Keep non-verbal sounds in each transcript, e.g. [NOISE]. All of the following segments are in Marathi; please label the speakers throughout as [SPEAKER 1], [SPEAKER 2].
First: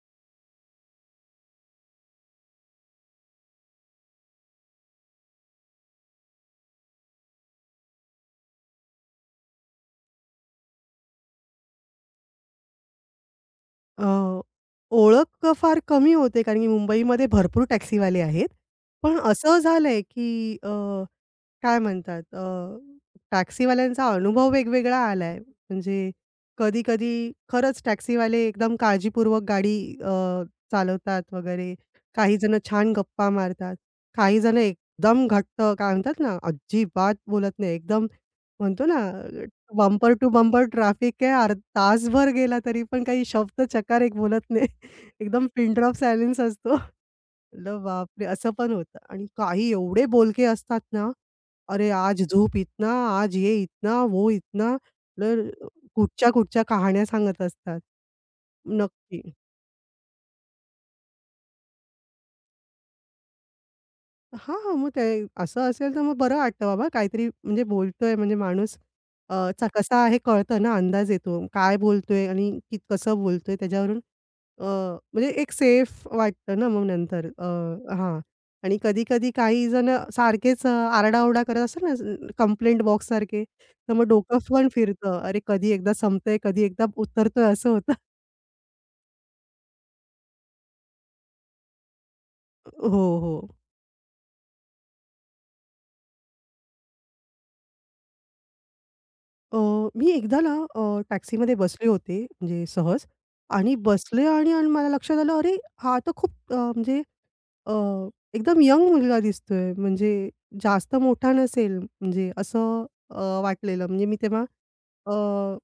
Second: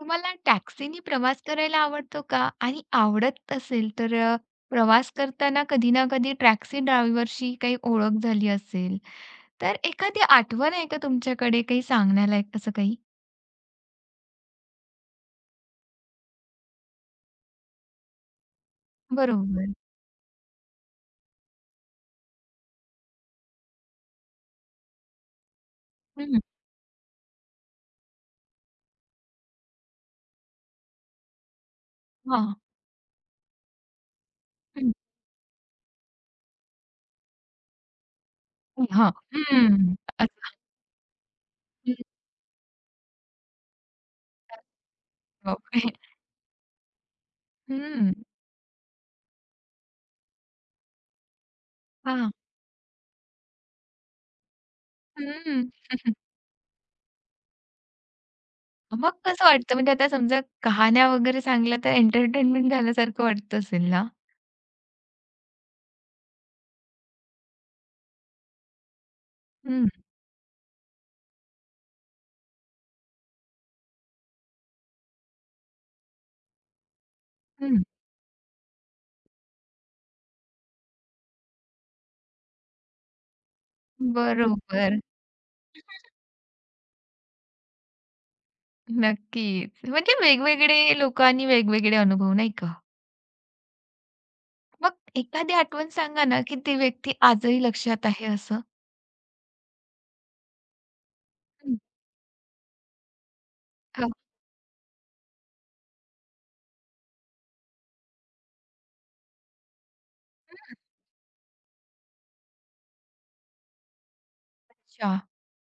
[SPEAKER 1] तुम्हाला टॅक्सीनी प्रवास करायला आवडतो का? आणि आवडत असेल तर प्रवास करताना कधी ना कधी टॅक्सी ड्रायव्हरशी काही ओळख झाली असेल, तर एखादी आठवण आहे का तुमच्याकडे काही सांगण्यालायक असं काही?
[SPEAKER 2] अ, ओळख फार कमी होते कारण की मुंबईमध्ये भरपूर टॅक्सीवाले आहेत. पण असं
[SPEAKER 1] बरोबर.
[SPEAKER 2] झालंय की अ काय म्हणतात अ, टॅक्सीवाल्यांचा अनुभव वेगवेगळा आलाय. म्हणजे
[SPEAKER 1] हं,
[SPEAKER 2] कधी-कधी खरंच टॅक्सीवाले एकदम काळजीपूर्वक गाडी अ, चालवतात वगैरे. काही
[SPEAKER 1] हां.
[SPEAKER 2] जण छान गप्पा मारतात. काही जण
[SPEAKER 1] हं,
[SPEAKER 2] एकदम घट्ट काय म्हणतात ना, अजिबात बोलत नाही. एकदम म्हणतो ना,
[SPEAKER 1] हां. हं.
[SPEAKER 2] बंपर टू
[SPEAKER 1] असं.
[SPEAKER 2] बंपर ट्रॅफिक आहे. अर्ध तासभर गेला तरी पण काही शब्दचकार एक बोलत नाही. [LAUGHS] एकदम पिन
[SPEAKER 1] बापरे!
[SPEAKER 2] ड्रॉप सायलेन्स असतो. म्हटलं
[SPEAKER 1] हं.
[SPEAKER 2] बापरे! असं पण होतं आणि काही एवढे बोलके असतात ना, "अरे आज
[SPEAKER 1] हां.
[SPEAKER 2] झोप इतना, आज ये इतना, वो इतना." तर
[SPEAKER 1] हं.
[SPEAKER 2] कुठच्या कुठच्या कहाण्या सांगत असतात.
[SPEAKER 1] मग
[SPEAKER 2] नक्की.
[SPEAKER 1] कसं वाटतं? म्हणजे आता समजा कहाण्या वगैरे सांगल्या तर एंटरटेनमेंट झाल्यासारखं वाटत असेल ना?
[SPEAKER 2] हां, हां. मग ते असं असेल तर मग बरं वाटतं बाबा काहीतरी म्हणजे बोलतोय म्हणजे माणूस चा
[SPEAKER 1] हं,
[SPEAKER 2] कसा आहे कळतं ना, अंदाज येतो. काय बोलतोय आणि की कसं बोलतोय त्याच्यावरून अ, म्हणजे एक सेफ वाटतं ना मग नंतर
[SPEAKER 1] हं.
[SPEAKER 2] हां. आणि कधी-कधी काही जण सारखेच आरडाओरडा करत असतात ना, कंप्लेंट बॉक्ससारखे, तर मग डोकं पण
[SPEAKER 1] बरोबर.
[SPEAKER 2] फिरतं. अरे, कधी एकदा संपतंय, कधी एकदा उतरतोय असं होतं.
[SPEAKER 1] नक्कीच. म्हणजे वेगवेगळे लोकं आणि वेगवेगळे अनुभव नाही का?
[SPEAKER 2] हो, हो.
[SPEAKER 1] मग एखादी आठवण सांगा ना, की ती व्यक्ती आजही लक्षात आहे असं?
[SPEAKER 2] अ, मी एकदा ना टॅक्सीमध्ये
[SPEAKER 1] हं.
[SPEAKER 2] बसले होते म्हणजे सहज आणि
[SPEAKER 1] हां.
[SPEAKER 2] बसले आणि आणि मला लक्षात आलं, अरे हा तर खूप अ, एकदम यंग मुलगा दिसतोय. म्हणजे जास्त मोठा नसेल म्हणजे असं वाटलेलं. म्हणजे मी तेव्हा
[SPEAKER 1] अच्छा.
[SPEAKER 2] अ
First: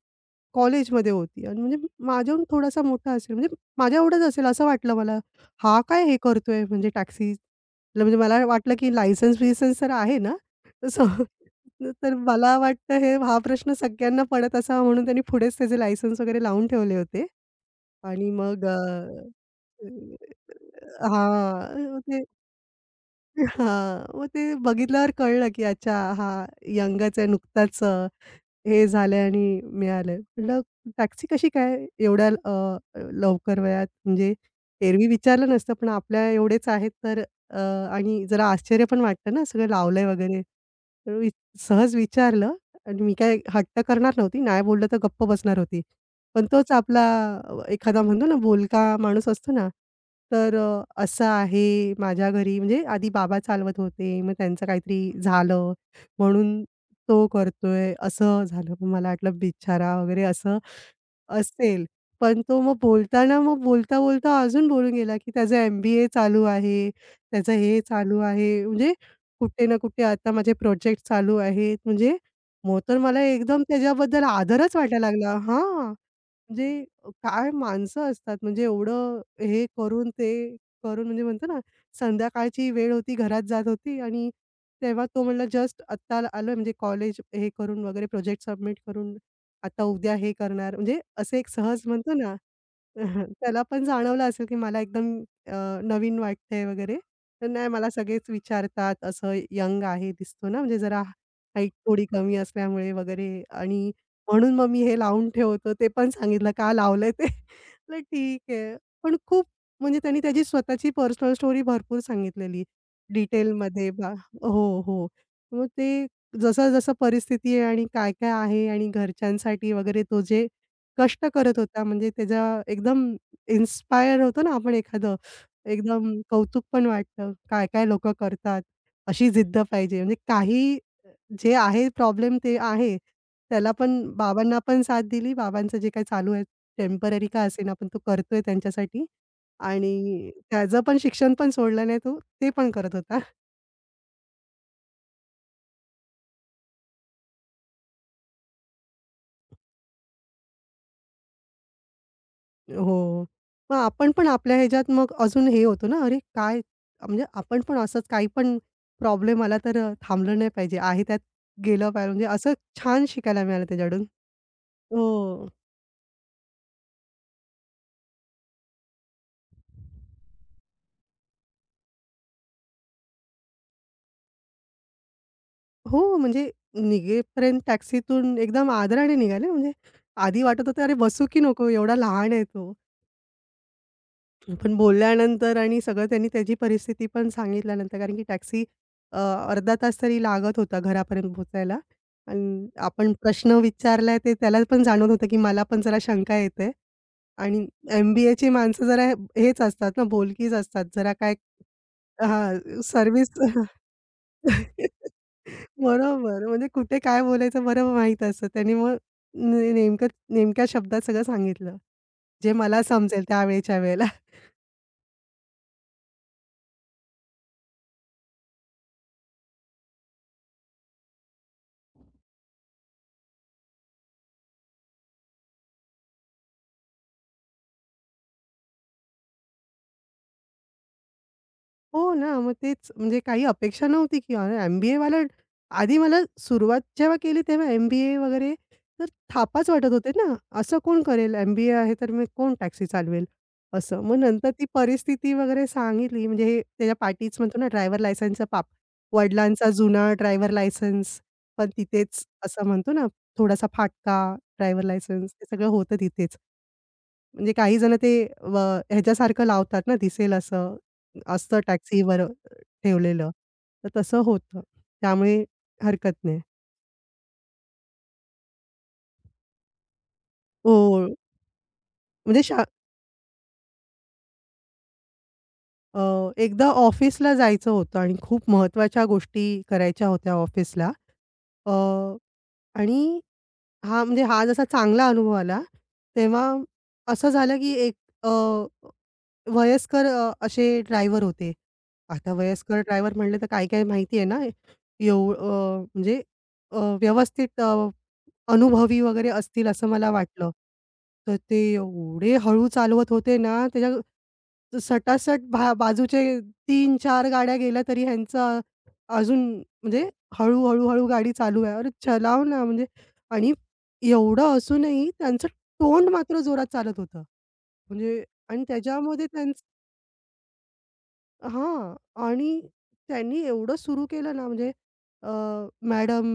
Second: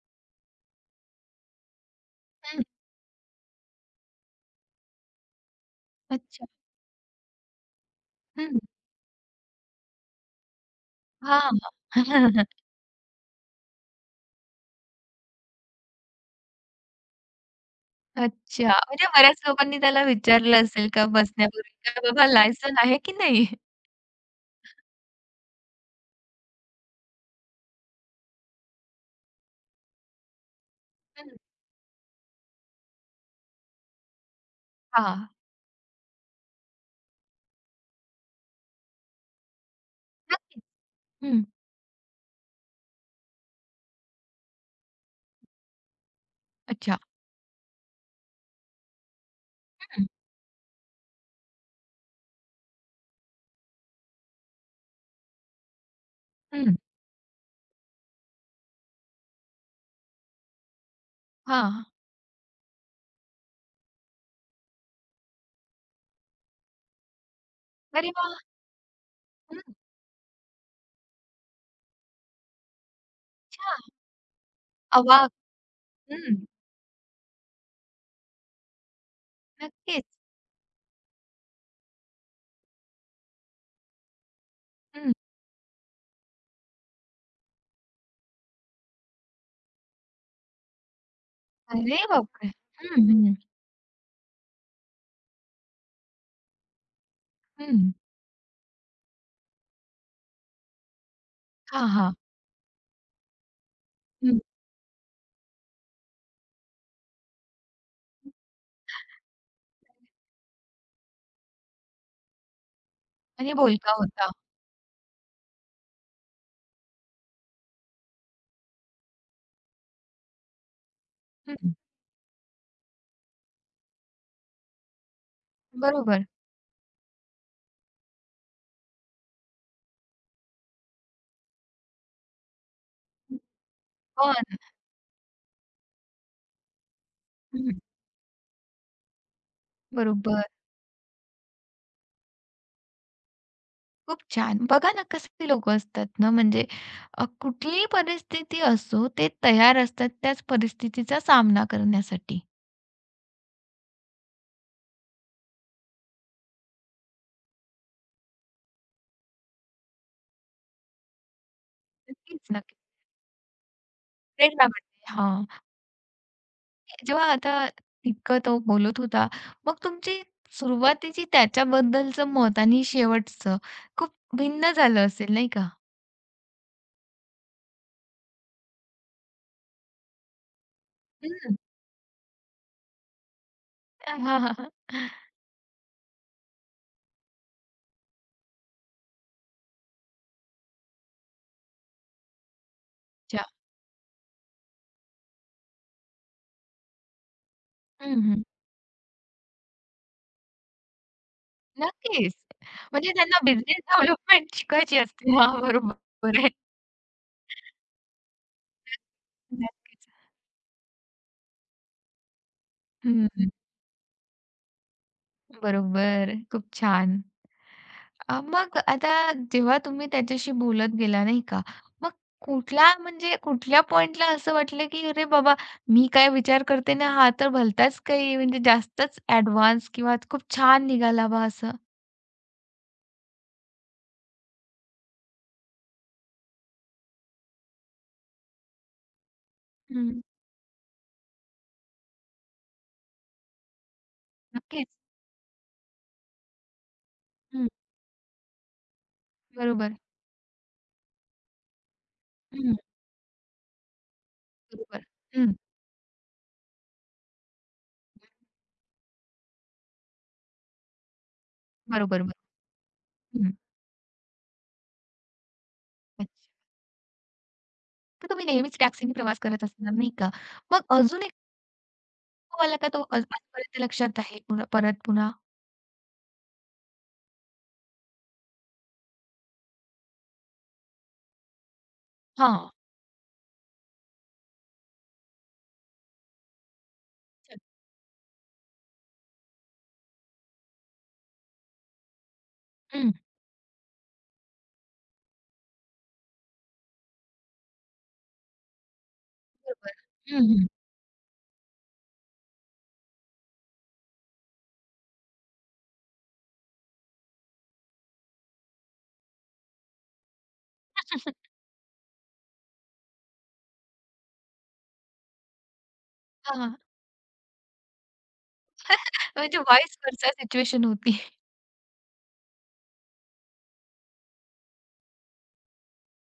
[SPEAKER 2] कॉलेजमध्ये होती आणि म्हणजे माझ्याहून
[SPEAKER 1] हं.
[SPEAKER 2] थोडासा मोठा असेल, म्हणजे माझ्या एवढाच असेल असं वाटलं मला. हा काय हे
[SPEAKER 1] अच्छा.
[SPEAKER 2] करतोय म्हणजे टॅक्सी म्हणजे मला
[SPEAKER 1] हं.
[SPEAKER 2] वाटलं की लायसन्स-बियसन्स तर आहे ना? तसं
[SPEAKER 1] हां,
[SPEAKER 2] [LAUGHS]
[SPEAKER 1] हां.
[SPEAKER 2] तर
[SPEAKER 1] [LAUGHS]
[SPEAKER 2] मला वाटतं हा प्रश्न सगळ्यांना पडत असावा म्हणून त्यांनी पुढेच त्याचे लायसन्स वगैरे लावून ठेवले होते आणि मग
[SPEAKER 1] अच्छा. म्हणजे बऱ्याच लोकांनी त्याला विचारलं असेल का बसण्यापूर्वी, का
[SPEAKER 2] हां.
[SPEAKER 1] बाबा लायसन आहे की नाही?
[SPEAKER 2] हां, मग ते बघितल्यावर कळलं, की अच्छा हा यंगच आहे नुकताच हे झालंय आणि मिळालंय. म्हटलं टॅक्सी
[SPEAKER 1] हं.
[SPEAKER 2] कशी काय एवढ्या लवकर वयात म्हणजे एरवी
[SPEAKER 1] हां.
[SPEAKER 2] विचारलं नसतं पण आपल्या एवढेच आहेत तर अ, आणि जरा आश्चर्य पण वाटतं ना सगळं लावलंय वगैरे.
[SPEAKER 1] नक्कीच.
[SPEAKER 2] तर वि
[SPEAKER 1] हं.
[SPEAKER 2] सहज विचारलं आणि मी काय हट्ट करणार नव्हती. नाही बोललं तर गप्प बसणार होती. पण तोच
[SPEAKER 1] अच्छा.
[SPEAKER 2] आपला एखादा म्हणतो ना बोलका माणूस असतो ना,
[SPEAKER 1] हं.
[SPEAKER 2] तर असं आहे माझ्या घरी म्हणजे आधी बाबा चालवत होते. मग त्यांचं काहीतरी झालं म्हणून
[SPEAKER 1] हं.
[SPEAKER 2] तो करतोय असं झालं. मग मला वाटलं बिचारा वगैरे असं असेल.
[SPEAKER 1] हां.
[SPEAKER 2] पण तो मग बोलताना मग बोलता-बोलता अजून बोलून गेला, की त्याचं एम-बी-ए चालू आहे, त्याचं हे
[SPEAKER 1] अरे
[SPEAKER 2] चालू
[SPEAKER 1] वाह!
[SPEAKER 2] आहे. म्हणजे
[SPEAKER 1] हं.
[SPEAKER 2] कुठे ना कुठे आता माझे प्रोजेक्ट चालू आहेत. म्हणजे मग तर मला एकदम
[SPEAKER 1] अच्छा.
[SPEAKER 2] त्याच्याबद्दल आदरच वाटायला
[SPEAKER 1] अवाक.
[SPEAKER 2] लागला. हां.
[SPEAKER 1] हं.
[SPEAKER 2] म्हणजे काय माणसं असतात म्हणजे एवढं हे करून
[SPEAKER 1] नक्कीच.
[SPEAKER 2] ते करून म्हणजे म्हणतो ना, संध्याकाळची वेळ होती, घरात जात होती आणि तेव्हा
[SPEAKER 1] हं.
[SPEAKER 2] तो म्हणला जस्ट आत्ता आलोय म्हणजे कॉलेज हे करून वगैरे प्रोजेक्ट सबमिट करून आता उद्या हे करणार. म्हणजे असे एक सहज
[SPEAKER 1] अरे
[SPEAKER 2] म्हणतो ना,
[SPEAKER 1] बापरे! हं,
[SPEAKER 2] [LAUGHS]
[SPEAKER 1] हं.
[SPEAKER 2] त्याला पण जाणवलं असेल की मला एकदम अ, नवीन वाटतंय वगैरे. तर नाही मला
[SPEAKER 1] हं.
[SPEAKER 2] सगळेच विचारतात असं यंग आहे दिसतो ना, म्हणजे जरा हाईट
[SPEAKER 1] हां,
[SPEAKER 2] थोडी
[SPEAKER 1] हां.
[SPEAKER 2] कमी असल्यामुळे वगैरे आणि म्हणून मग मी हे लावून ठेवतो. ते पण सांगितलं का लावलंय ते? [LAUGHS] म्हटलं ठीक आहे. पण खूप म्हणजे त्यांनी त्याची स्वतःची पर्सनल स्टोरी भरपूर सांगितलेली
[SPEAKER 1] आणि
[SPEAKER 2] डिटेलमध्ये
[SPEAKER 1] बोलका
[SPEAKER 2] बा
[SPEAKER 1] होता.
[SPEAKER 2] हो, हो. मग ते जसं-जसं परिस्थिती आहे आणि काय-काय आहे आणि घरच्यांसाठी वगैरे तो जे कष्ट
[SPEAKER 1] हं,
[SPEAKER 2] करत होता म्हणजे त्याचा एकदम इन्स्पायर होतो ना आपण एखादं, एकदम
[SPEAKER 1] बरोबर.
[SPEAKER 2] कौतुक पण वाटतं. काय-काय लोकं करतात. अशी जिद्द पाहिजे म्हणजे काही जे आहे प्रॉब्लेम ते आहे. त्याला पण
[SPEAKER 1] पण
[SPEAKER 2] बाबांना पण साथ दिली. बाबांचं जे काही चालू आहे टेम्पररी का असेना,
[SPEAKER 1] हं,
[SPEAKER 2] पण तो करतोय त्यांच्यासाठी आणि
[SPEAKER 1] बरोबर.
[SPEAKER 2] त्याचं पण शिक्षण पण सोडलं नाही तो. ते पण करत होता.
[SPEAKER 1] खूप छान. बघा ना कसे लोकं असतात ना, म्हणजे कुठलीही परिस्थिती असो, ते तयार असतात त्याच परिस्थितीचा सामना करण्यासाठी.
[SPEAKER 2] हो. मग आपण पण आपल्या ह्याच्यात मग अजून हे होतो ना, अरे काय म्हणजे आपण पण असंच काही पण प्रॉब्लेम आला तर थांबलं नाही पाहिजे. आहे त्यात गेलं पाहिजे. म्हणजे
[SPEAKER 1] नक्कीच,
[SPEAKER 2] असं
[SPEAKER 1] नक्कीच.
[SPEAKER 2] छान शिकायला मिळालं त्याच्याकडून.
[SPEAKER 1] प्रेरणा मिळते. हां.
[SPEAKER 2] हो.
[SPEAKER 1] जेव्हा आता इतकं तो बोलत होता, मग तुमची सुरुवातीची त्याच्याबद्दलचं मत आणि शेवटचं खूप भिन्न झालं असेल नाही का?
[SPEAKER 2] हो, म्हणजे निघेपर्यंत टॅक्सीतून एकदम आदराने निघाले. म्हणजे आधी वाटत होतं, "अरे, बसू की
[SPEAKER 1] हं.
[SPEAKER 2] नको? एवढा लहान आहे तो."
[SPEAKER 1] [LAUGHS] हां, हां, हां.
[SPEAKER 2] पण बोलल्यानंतर आणि सगळं त्यांनी त्याची परिस्थिती पण सांगितल्यानंतर कारण की टॅक्सी अ, अर्धा तास तरी लागत होता घरापर्यंत पोहोचायला आणि आपण
[SPEAKER 1] अच्छा.
[SPEAKER 2] प्रश्न विचारलाय ते त्याला पण जाणवत होतं, की मला पण जरा शंका येते आणि
[SPEAKER 1] हं, हं.
[SPEAKER 2] एम-बी-एची माणसं जरा हेच असतात ना, बोलकीच असतात. जरा काय
[SPEAKER 1] नक्कीच.
[SPEAKER 2] हां,
[SPEAKER 1] म्हणजे
[SPEAKER 2] सर्व्हिस
[SPEAKER 1] त्यांना बिझनेस डेव्हलपमेंट शिकायची असते. हां, बरोबर
[SPEAKER 2] बरोबर.
[SPEAKER 1] आहे.
[SPEAKER 2] म्हणजे कुठे काय बोलायचं बरं माहीत असतं. त्यांनी मग
[SPEAKER 1] नक्कीच.
[SPEAKER 2] नेमकं नेमक्या शब्दात सगळं सांगितलं. जे मला समजेल
[SPEAKER 1] हं,
[SPEAKER 2] त्यावेळच्या वेळेला.
[SPEAKER 1] बरोबर. खूप छान. मग आता जेव्हा तुम्ही त्याच्याशी बोलत गेला नाही का, मग कुठला म्हणजे कुठल्या पॉइंटला असं वाटलं, की "अरे बाबा, मी काय विचार करते ना, हा तर भलताच काही म्हणजे जास्तच ॲडव्हान्स किंवा खूप छान निघाला बा" असं?
[SPEAKER 2] हो ना, मग तेच म्हणजे काही अपेक्षा नव्हती की अरे, एम बी आधी मला सुरुवात जेव्हा केली तेव्हा एम-बी-ए वगैरे तर थापाच वाटत होते
[SPEAKER 1] हं,
[SPEAKER 2] ना, असं कोण करेल एम आहे तर मी कोण टॅक्सी चालवेल असं. मग नंतर ती
[SPEAKER 1] नक्कीच.
[SPEAKER 2] परिस्थिती वगैरे सांगितली म्हणजे हे त्याच्या पाठीच म्हणतो ना
[SPEAKER 1] हं,
[SPEAKER 2] ड्रायव्हर लायसन्सचा पाप. वडिलांचा
[SPEAKER 1] बरोबर.
[SPEAKER 2] जुना ड्रायव्हर लायसन्स पण तिथेच असं
[SPEAKER 1] हं,
[SPEAKER 2] म्हणतो ना, थोडासा फाटका ड्रायव्हर
[SPEAKER 1] बरोबर.
[SPEAKER 2] लायसन्स हे
[SPEAKER 1] हं,
[SPEAKER 2] सगळं होतं तिथेच. म्हणजे काही जण ते व ह्याच्यासारखं लावतात ना, दिसेल असं असतं
[SPEAKER 1] बरोबर,
[SPEAKER 2] टॅक्सीवर
[SPEAKER 1] बरोबर.
[SPEAKER 2] ठेवलेलं.
[SPEAKER 1] हं.
[SPEAKER 2] तर तसं होतं. त्यामुळे हरकत नाही.
[SPEAKER 1] तर तुम्ही नेहमीच टॅक्सीने प्रवास करत असणार, नाही का? मग
[SPEAKER 2] हो.
[SPEAKER 1] अजून एक
[SPEAKER 2] म्हणजे
[SPEAKER 1] तुम्हाला का तो आजपर्यंत लक्षात आहे पुन्हा परत पुन्हा?
[SPEAKER 2] अ, एकदा ऑफिसला जायचं होतं आणि खूप महत्त्वाच्या गोष्टी करायच्या होत्या ऑफिसला. अ,
[SPEAKER 1] हां.
[SPEAKER 2] आणि हा म्हणजे हा जसा चांगला अनुभव आला, तेव्हा असं झालं की एक वयस्कर असे ड्रायव्हर होते. आता वयस्कर
[SPEAKER 1] हं,
[SPEAKER 2] ड्रायव्हर म्हणले तर काय-काय माहिती आहे ना, एव अ, म्हणजे अ, व्यवस्थित अनुभवी वगैरे असतील असं
[SPEAKER 1] बरोबर.
[SPEAKER 2] मला
[SPEAKER 1] हं,
[SPEAKER 2] वाटलं.
[SPEAKER 1] हं.
[SPEAKER 2] तर ते एवढे हळू चालवत होते ना, त्याच्या त- सटासट भा बाजूचे तीन चार गाड्या गेल्या तरी ह्यांचा अजून म्हणजे हळू, हळू-हळू गाडी चालू आहे. अरे चलाव ना म्हणजे आणि एवढं असूनही त्यांचं तोंड मात्र
[SPEAKER 1] हां,
[SPEAKER 2] जोरात
[SPEAKER 1] हां.
[SPEAKER 2] चालत होतं. म्हणजे आणि त्याच्यामध्ये
[SPEAKER 1] म्हणजे
[SPEAKER 2] त्यांचं
[SPEAKER 1] व्हॉईस व्हर्सा सिच्युएशन होती. [LAUGHS]
[SPEAKER 2] हां. आणि त्यांनी एवढं सुरू केलं ना म्हणजे अ, मॅडम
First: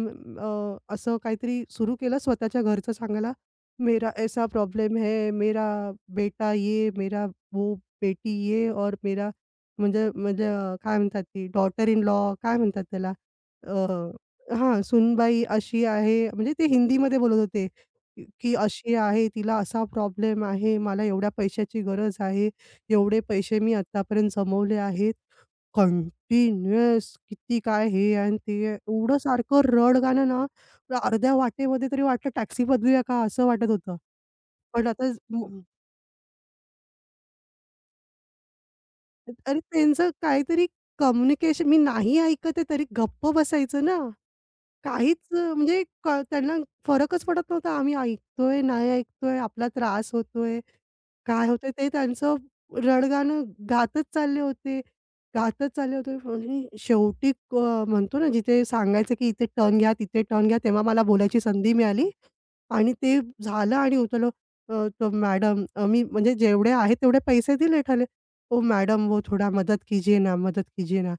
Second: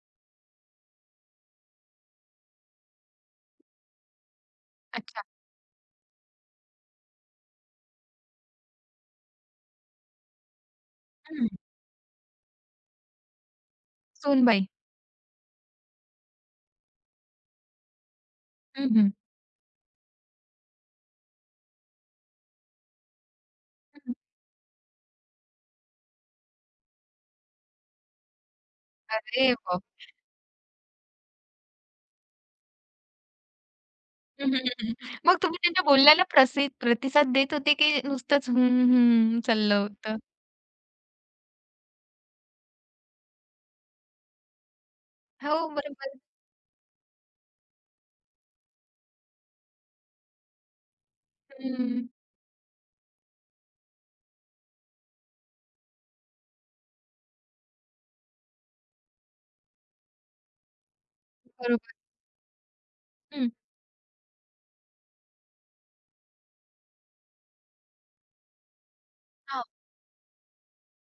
[SPEAKER 2] असं काहीतरी सुरू केलं स्वतःच्या घरचं सांगायला, "मेरा ऐसा प्रॉब्लेम
[SPEAKER 1] अच्छा.
[SPEAKER 2] है, मेरा बेटा ये, मेरा वो बेटी ये और मेरा" म्हणजे म्हणजे अ, काय म्हणतात ती
[SPEAKER 1] हं.
[SPEAKER 2] डॉटर इन लॉ काय म्हणतात त्याला? अ,
[SPEAKER 1] सूनबाई.
[SPEAKER 2] हां, सूनबाई अशी आहे म्हणजे ते हिंदीमध्ये बोलत होते, की
[SPEAKER 1] हं,
[SPEAKER 2] अशी
[SPEAKER 1] हं.
[SPEAKER 2] आहे, तिला असा प्रॉब्लेम आहे, मला एवढ्या पैशाची गरज आहे. एवढे पैसे मी
[SPEAKER 1] हं.
[SPEAKER 2] आत्तापर्यंत जमवले आहेत. कंटिन्युअस किती काय हे आणि ते एवढं
[SPEAKER 1] अरे
[SPEAKER 2] सारखं
[SPEAKER 1] बाप!
[SPEAKER 2] रड गाणं ना, मला अर्ध्या वाटेमध्ये तरी वाटलं टॅक्सी बदलूया का असं वाटत होतं.
[SPEAKER 1] हं, हं,
[SPEAKER 2] पण
[SPEAKER 1] हं,
[SPEAKER 2] आता ज-
[SPEAKER 1] मग
[SPEAKER 2] म
[SPEAKER 1] तुम्ही त्यांच्या बोलण्याला प्रतिसाद देत होते की नुसतंच हं, हं
[SPEAKER 2] अरे
[SPEAKER 1] चाललं
[SPEAKER 2] त्यांचं
[SPEAKER 1] होतं?
[SPEAKER 2] काहीतरी कम्युनिकेशन मी नाही ऐकत आहे तरी गप्प बसायचं ना. काहीच अ,
[SPEAKER 1] हो,
[SPEAKER 2] म्हणजे क
[SPEAKER 1] बरोबर.
[SPEAKER 2] त्यांना फरकच पडत नव्हता. आम्ही ऐकतोय, नाही ऐकतोय, आपला त्रास होतोय, काय होतंय ते
[SPEAKER 1] हं.
[SPEAKER 2] त्यांचं रडगाणं गातच चालले होते, गातच चालले होते. म्हणजे शेवटी म्हणतो ना जिथे सांगायचं की इथे टर्न घ्या, तिथे टर्न घ्या, तेव्हा मला बोलायची संधी
[SPEAKER 1] बरोबर.
[SPEAKER 2] मिळाली आणि ते
[SPEAKER 1] हं.
[SPEAKER 2] झालं आणि उतरलो. तो मॅडम मी म्हणजे जेवढे आहेत तेवढे पैसे दिले ठरले. "ओ मैडम वो थोड़ा
[SPEAKER 1] हां.
[SPEAKER 2] मदद कीजिए ना, मदद कीजिए ना."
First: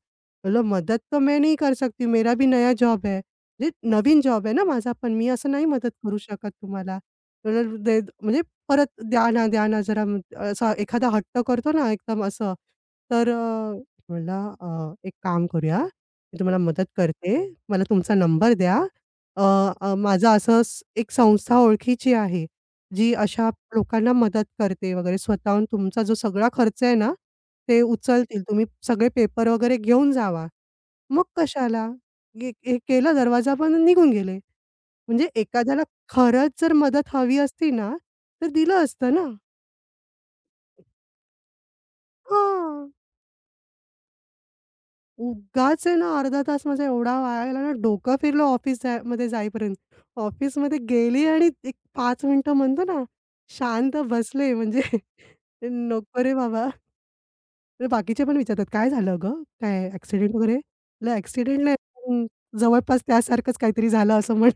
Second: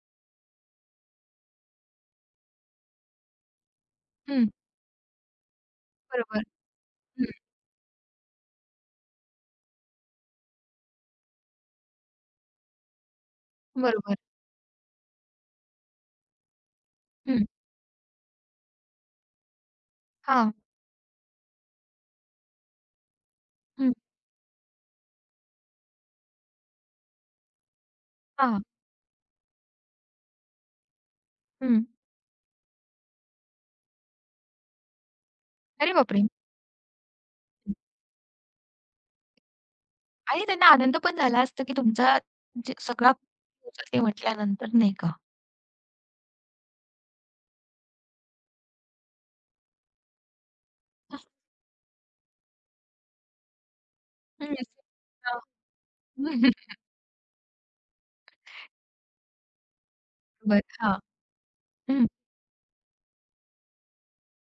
[SPEAKER 2] बोललो, "मदद तो मैं नहीं कर सकती, मेरा भी नया जॉब है." म्हणजे नवीन जॉब
[SPEAKER 1] हं.
[SPEAKER 2] आहे ना माझा पण मी असं नाही मदत करू
[SPEAKER 1] बरोबर.
[SPEAKER 2] शकत तुम्हाला.
[SPEAKER 1] हं.
[SPEAKER 2] तर दे म्हणजे परत द्या ना, द्या ना जरा असा एखादा हट्ट करतो ना एकदम असं. तर
[SPEAKER 1] बरोबर.
[SPEAKER 2] म्हणलं एक काम करूया, मी तुम्हाला मदत करते.
[SPEAKER 1] हं.
[SPEAKER 2] मला तुमचा नंबर द्या. अ, अ, माझं
[SPEAKER 1] हां.
[SPEAKER 2] असंच एक संस्था ओळखीची आहे, जी अशा
[SPEAKER 1] हं.
[SPEAKER 2] लोकांना मदत करते वगैरे स्वतःहून तुमचा जो सगळा खर्च आहे ना, ते उचलतील.
[SPEAKER 1] हां.
[SPEAKER 2] तुम्ही सगळे पेपर वगैरे घेऊन जावा. मग
[SPEAKER 1] हं.
[SPEAKER 2] कशाला? हे केलं दरवाजा पण निघून गेले. म्हणजे एखाद्याला
[SPEAKER 1] अरे बापरे!
[SPEAKER 2] खरंच जर मदत हवी असती ना, तर दिलं असतं ना.
[SPEAKER 1] आणि त्यांना आनंद पण झाला असता, की तुमचा जे
[SPEAKER 2] हां.
[SPEAKER 1] सगळा होता ते म्हटल्यानंतर नाही का?
[SPEAKER 2] उगाच आहे ना अर्धा तास माझा एवढा वाया गेला ना, डोकं फिरलं ऑफिस जाय मध्ये जाईपर्यंत. ऑफिसमध्ये गेली आणि एक 5 मिनिटं म्हणतो ना, शांत बसले
[SPEAKER 1] हं.
[SPEAKER 2] म्हणजे [LAUGHS]
[SPEAKER 1] हां.
[SPEAKER 2] नको रे बाबा.
[SPEAKER 1] [LAUGHS]
[SPEAKER 2] तर बाकीचे पण विचारतात, "काय झालं गं? काय ॲक्सिडेंट वगैरे?"
[SPEAKER 1] बरं. हां.
[SPEAKER 2] म्हटलं, "ॲक्सिडेंट नाही,
[SPEAKER 1] हं.
[SPEAKER 2] पण जवळपास त्यासारखंच काहीतरी झालं असं म्हण."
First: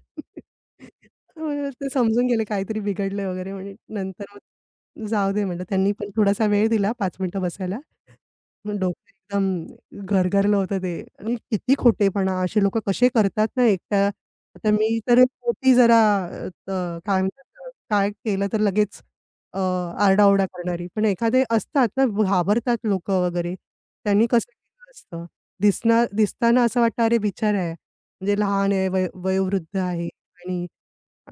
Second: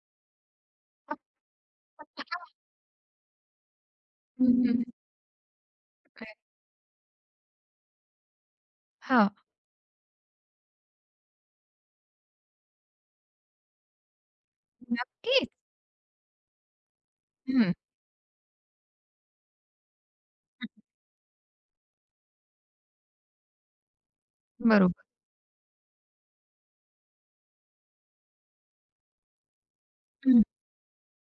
[SPEAKER 2] तर ते समजून गेले
[SPEAKER 1] [LAUGHS]
[SPEAKER 2] काहीतरी बिघडलंय वगैरे म्हणे. नंतर
[SPEAKER 1] हं.
[SPEAKER 2] मग जाऊ दे म्हटलं. त्यांनी पण थोडासा वेळ दिला 5 मिनिटं बसायला. मग डोकं
[SPEAKER 1] हां.
[SPEAKER 2] एकदम गरगरलं होतं ते आणि किती खोटेपणा असे लोकं कसे करतात ना एकट्या आता मी तर
[SPEAKER 1] नक्कीच.
[SPEAKER 2] होती जरा अ, अ, काय म्हणतात
[SPEAKER 1] हं.
[SPEAKER 2] काय केलं तर लगेच अ, आरडाओरडा करणारी. पण एखादे असतात ना घाबरतात लोकं वगैरे. त्यांनी कसं केलं
[SPEAKER 1] बरोबर.
[SPEAKER 2] असतं. दिसणार दिसताना असं वाटतं अरे बिचारा आहे. म्हणजे लहान आहे, वयोवृद्ध आहे
[SPEAKER 1] हं.
[SPEAKER 2] आणि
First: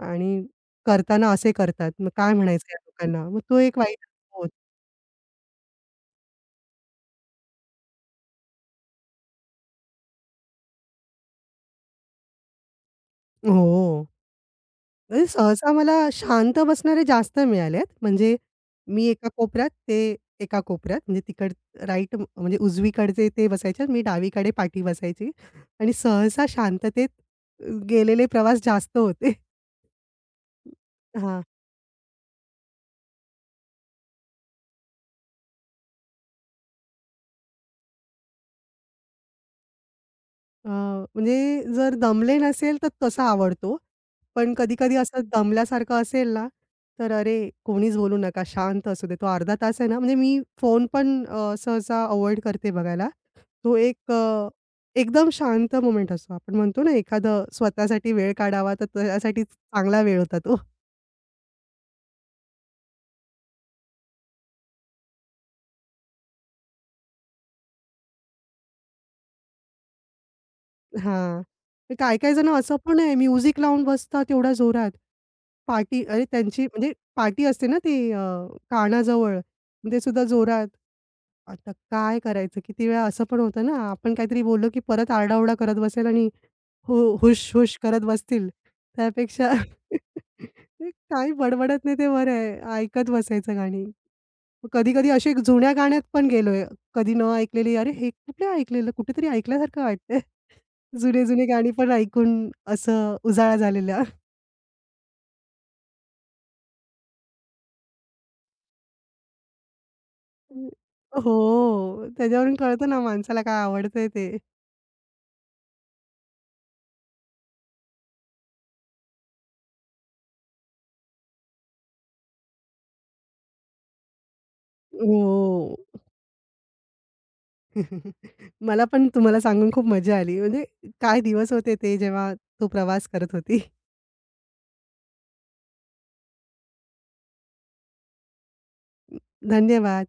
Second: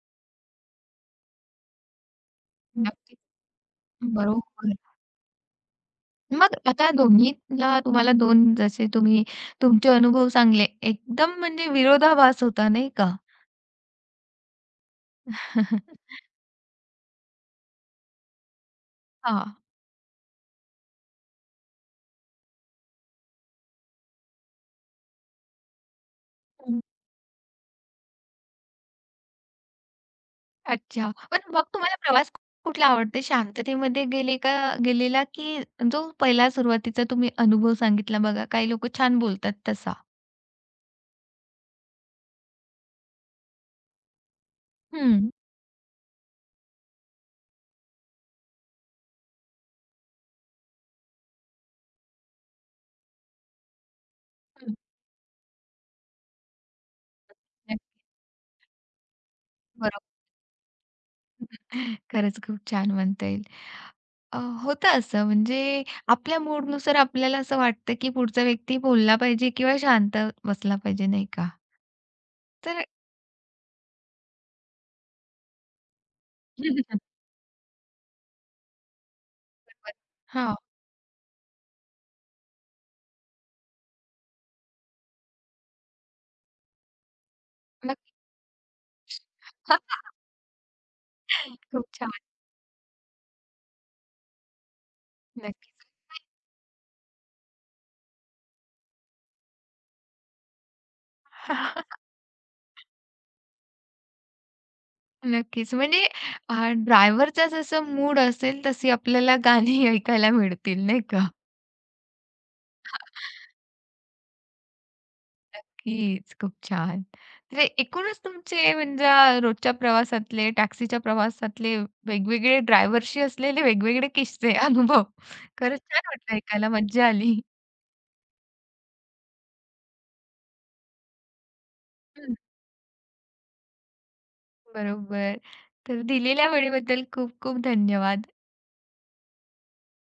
[SPEAKER 2] आणि करताना असे करतात. मग काय म्हणायचं या
[SPEAKER 1] नक्कीच.
[SPEAKER 2] लोकांना? मग तो एक वाईट अनुभव होता.
[SPEAKER 1] बरोबर. मग आता दोन्हीला तुम्हाला 2 जसे तुम्ही तुमचे अनुभव सांगले, एकदम म्हणजे विरोधाभास होता नाही का?
[SPEAKER 2] हो. म्हणजे सहसा मला
[SPEAKER 1] [LAUGHS]
[SPEAKER 2] शांत बसणारे जास्त मिळालेत. म्हणजे मी एका
[SPEAKER 1] हां.
[SPEAKER 2] कोपऱ्यात, ते एका कोपऱ्यात. म्हणजे राईट म्हणजे उजवीकडचे ते बसायचे, मी डावीकडे पाठी बसायची आणि सहसा शांततेत गेलेले प्रवास जास्त होते.
[SPEAKER 1] अच्छा. पण
[SPEAKER 2] हां.
[SPEAKER 1] मग तुम्हाला प्रवास कुठला आवडते? शांततेमध्ये गेले का गेलेला की जो पहिला सुरुवातीचा तुम्ही अनुभव सांगितला बघा, काही लोकं छान बोलतात तसा?
[SPEAKER 2] म्हणजे जर दमले नसेल तर तसा आवडतो. पण कधी-कधी असं
[SPEAKER 1] हं,
[SPEAKER 2] दमल्यासारखं असेल ना, तर अरे कोणीच बोलू नका, शांत असू दे. तो अर्धा तास आहे ना, म्हणजे मी फोन पण सहसा अव्हॉइड करते बघायला. तो एक
[SPEAKER 1] हं.
[SPEAKER 2] एकदम शांत मोमेंट असतो. आपण म्हणतो ना, एखादं स्वतःसाठी वेळ काढावा, तर त्यासाठी चांगला
[SPEAKER 1] बरोबर.
[SPEAKER 2] वेळ होता तो.
[SPEAKER 1] [LAUGHS] खरंच खूप छान म्हणता येईल. अ, होतं असं म्हणजे आपल्या मूडनुसार आपल्याला असं वाटतं की पुढचा व्यक्ती बोलला पाहिजे किंवा शांत बसला पाहिजे, नाही
[SPEAKER 2] हां.
[SPEAKER 1] का?
[SPEAKER 2] काही-काही जण असं
[SPEAKER 1] तर
[SPEAKER 2] पण आहे म्युझिक लावून बसतात एवढ्या जोरात. अरे त्यांची म्हणजे
[SPEAKER 1] [LAUGHS]
[SPEAKER 2] पार्टी असते ना ती कानाजवळ.
[SPEAKER 1] बरोबर.
[SPEAKER 2] ते सुद्धा
[SPEAKER 1] हां,
[SPEAKER 2] जोरात. आता काय करायचं? किती वेळा असं पण होतं ना, आपण काहीतरी बोललो की परत आरडाओरडा करत बसेल आणि हुश-हुश करत
[SPEAKER 1] नक्कीच.
[SPEAKER 2] बसतील. त्यापेक्षा
[SPEAKER 1] [LAUGHS]
[SPEAKER 2] [LAUGHS] ते काही
[SPEAKER 1] खूप
[SPEAKER 2] बडबडत नाही ते
[SPEAKER 1] छान.
[SPEAKER 2] बरं आहे. ऐकत बसायचं गाणी. कधी-कधी असे जुन्या
[SPEAKER 1] नक्कीच.
[SPEAKER 2] गाण्यात पण गेलोय. कधी न ऐकलेली, अरे हे कुठे ऐकलेलं? कुठेतरी ऐकल्यासारखं वाटतंय. जुने-जुने गाणी पण
[SPEAKER 1] [LAUGHS]
[SPEAKER 2] ऐकून असं उजाळा झालेला.
[SPEAKER 1] नक्कीच. म्हणजे ड्रायव्हरचा जसं मूड असेल तशी आपल्याला गाणी [LAUGHS] ऐकायला मिळतील नाही का?
[SPEAKER 2] हो, त्याच्यावरून कळतं ना माणसाला काय
[SPEAKER 1] [LAUGHS]
[SPEAKER 2] आवडतंय ते.
[SPEAKER 1] नक्कीच. खूप छान. म्हणजे एकूणच तुमचे म्हणजे रोजच्या प्रवासातले, टॅक्सीच्या प्रवासातले वेगवेगळे ड्रायव्हरशी असलेले वेगवेगळे किस्से, अनुभव
[SPEAKER 2] हो.
[SPEAKER 1] खरंच छान वाटलं ऐकायला. मज्जा आली.
[SPEAKER 2] [LAUGHS] मला पण तुम्हाला सांगून खूप मजा आली. म्हणजे काय दिवस होते ते, जेव्हा
[SPEAKER 1] हं,
[SPEAKER 2] तो प्रवास करत होती.
[SPEAKER 1] बरोबर. तर दिलेल्या वेळेबद्दल खूप खूप धन्यवाद.
[SPEAKER 2] [LAUGHS] धन्यवाद.